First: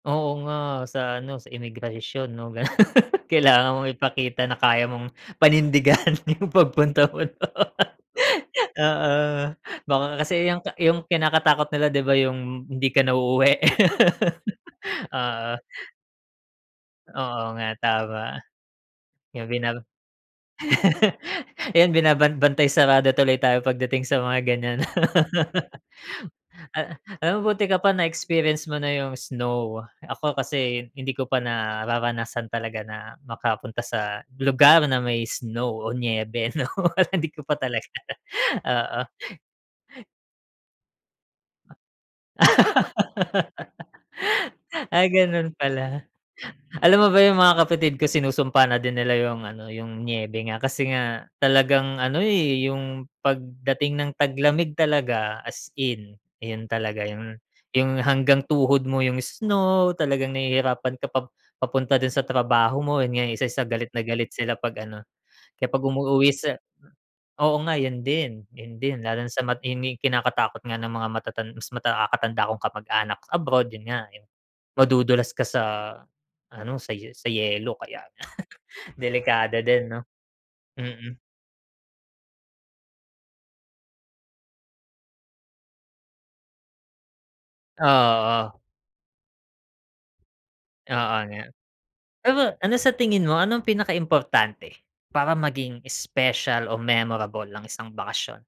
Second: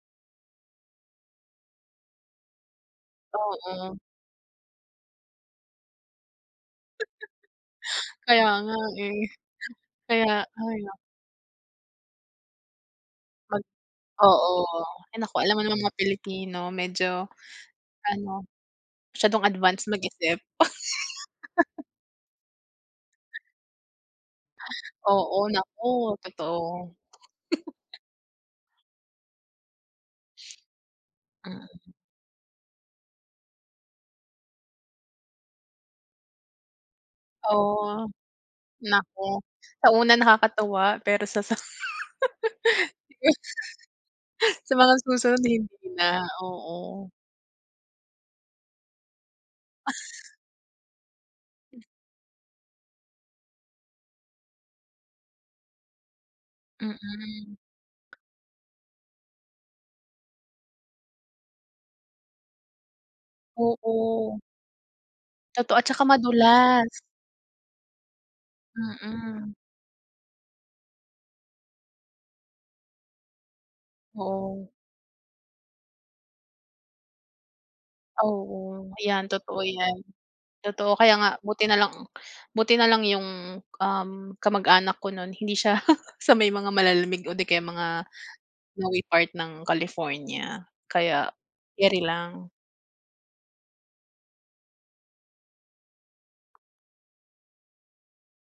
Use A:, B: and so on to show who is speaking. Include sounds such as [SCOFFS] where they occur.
A: Oo nga sa ano, sa imigrasyon 'no, ganun. [LAUGHS] Kailangan mong
B: Mm.
A: ipakita na kaya mong panindigan yung
B: [CHUCKLES]
A: pagpunta mo do'n.
B: Kaya nga
A: Oo.
B: eh.
A: Baka
B: Kaya
A: kasi yung ka
B: ay nak
A: yung kinakatakot nila 'di ba yung hindi ka na uuwi?
B: Mag oo.
A: [LAUGHS]
B: Ay naku,
A: Oo.
B: alam mo namang mga Pilipino medyo
A: Oo nga
B: ano,
A: tama.
B: masyadong
A: Yung bina
B: advance mag-isip.
A: [LAUGHS]
B: [LAUGHS]
A: yan, binabanban bantay sarado tuloy tayo pagdating sa mga ganyan.
B: Oo, naku,
A: [LAUGHS]
B: totoo.
A: Ah, alam mo, buti ka pa
B: [CHUCKLES]
A: na-experience mo na yung snow. Ako kasi hindi ko pa
B: Mm.
A: nararanasan talaga na makapunta sa lugar na may snow o niyebe, 'no. [LAUGHS] Hindi ko pa talaga
B: Oh.
A: oo.
B: Naku, sa una nakakatuwa, pero sa sa [LAUGHS] sa
A: [LAUGHS]
B: mga
A: Ah,
B: susunod
A: ganun
B: hindi
A: pala.
B: na,
A: Alam mo
B: oo.
A: ba yung mga kapatid ko, sinusumpa na din nila yung ano, yung
B: [SCOFFS]
A: niyebe nga. Kasi nga talagang ano, eh, yung pagdating ng taglamig talaga as in, yun talaga yung
B: Mm.
A: yung hanggang tuhod mo yung snow, talagang nahihirapan ka pa papunta dun sa trabaho mo. Yun nga isa sa galit na galit
B: Oo.
A: sila 'pag ano, kaya
B: Totoo
A: 'pag
B: at saka
A: umuwi sa
B: madulas.
A: oo nga, yun din yun din. Lalo sa
B: Mm.
A: matini kinakatakot nga ng mga matatan mas makakatanda kong kamag-anak sa abroad yun nga,
B: Oo.
A: madudulas ka sa ano, sa sa yelo kaya
B: Oo.
A: [CHUCKLES]
B: Ayan,
A: delikado
B: totoo
A: din, 'no?
B: yan. Totoo, kaya
A: Mm.
B: nga buti nalang buti nalang yung, um, kamag-anak ko nun hindi siya [CHUCKLES] sa may mga malalamig o di kaya
A: Oh,
B: mga
A: oo.
B: sa may part ng California.
A: Oo
B: Kaya,
A: nga.
B: keri
A: Pero
B: lang.
A: ano sa tingin mo, anong pinaka importante para maging special o memorable ang isang bakasyon?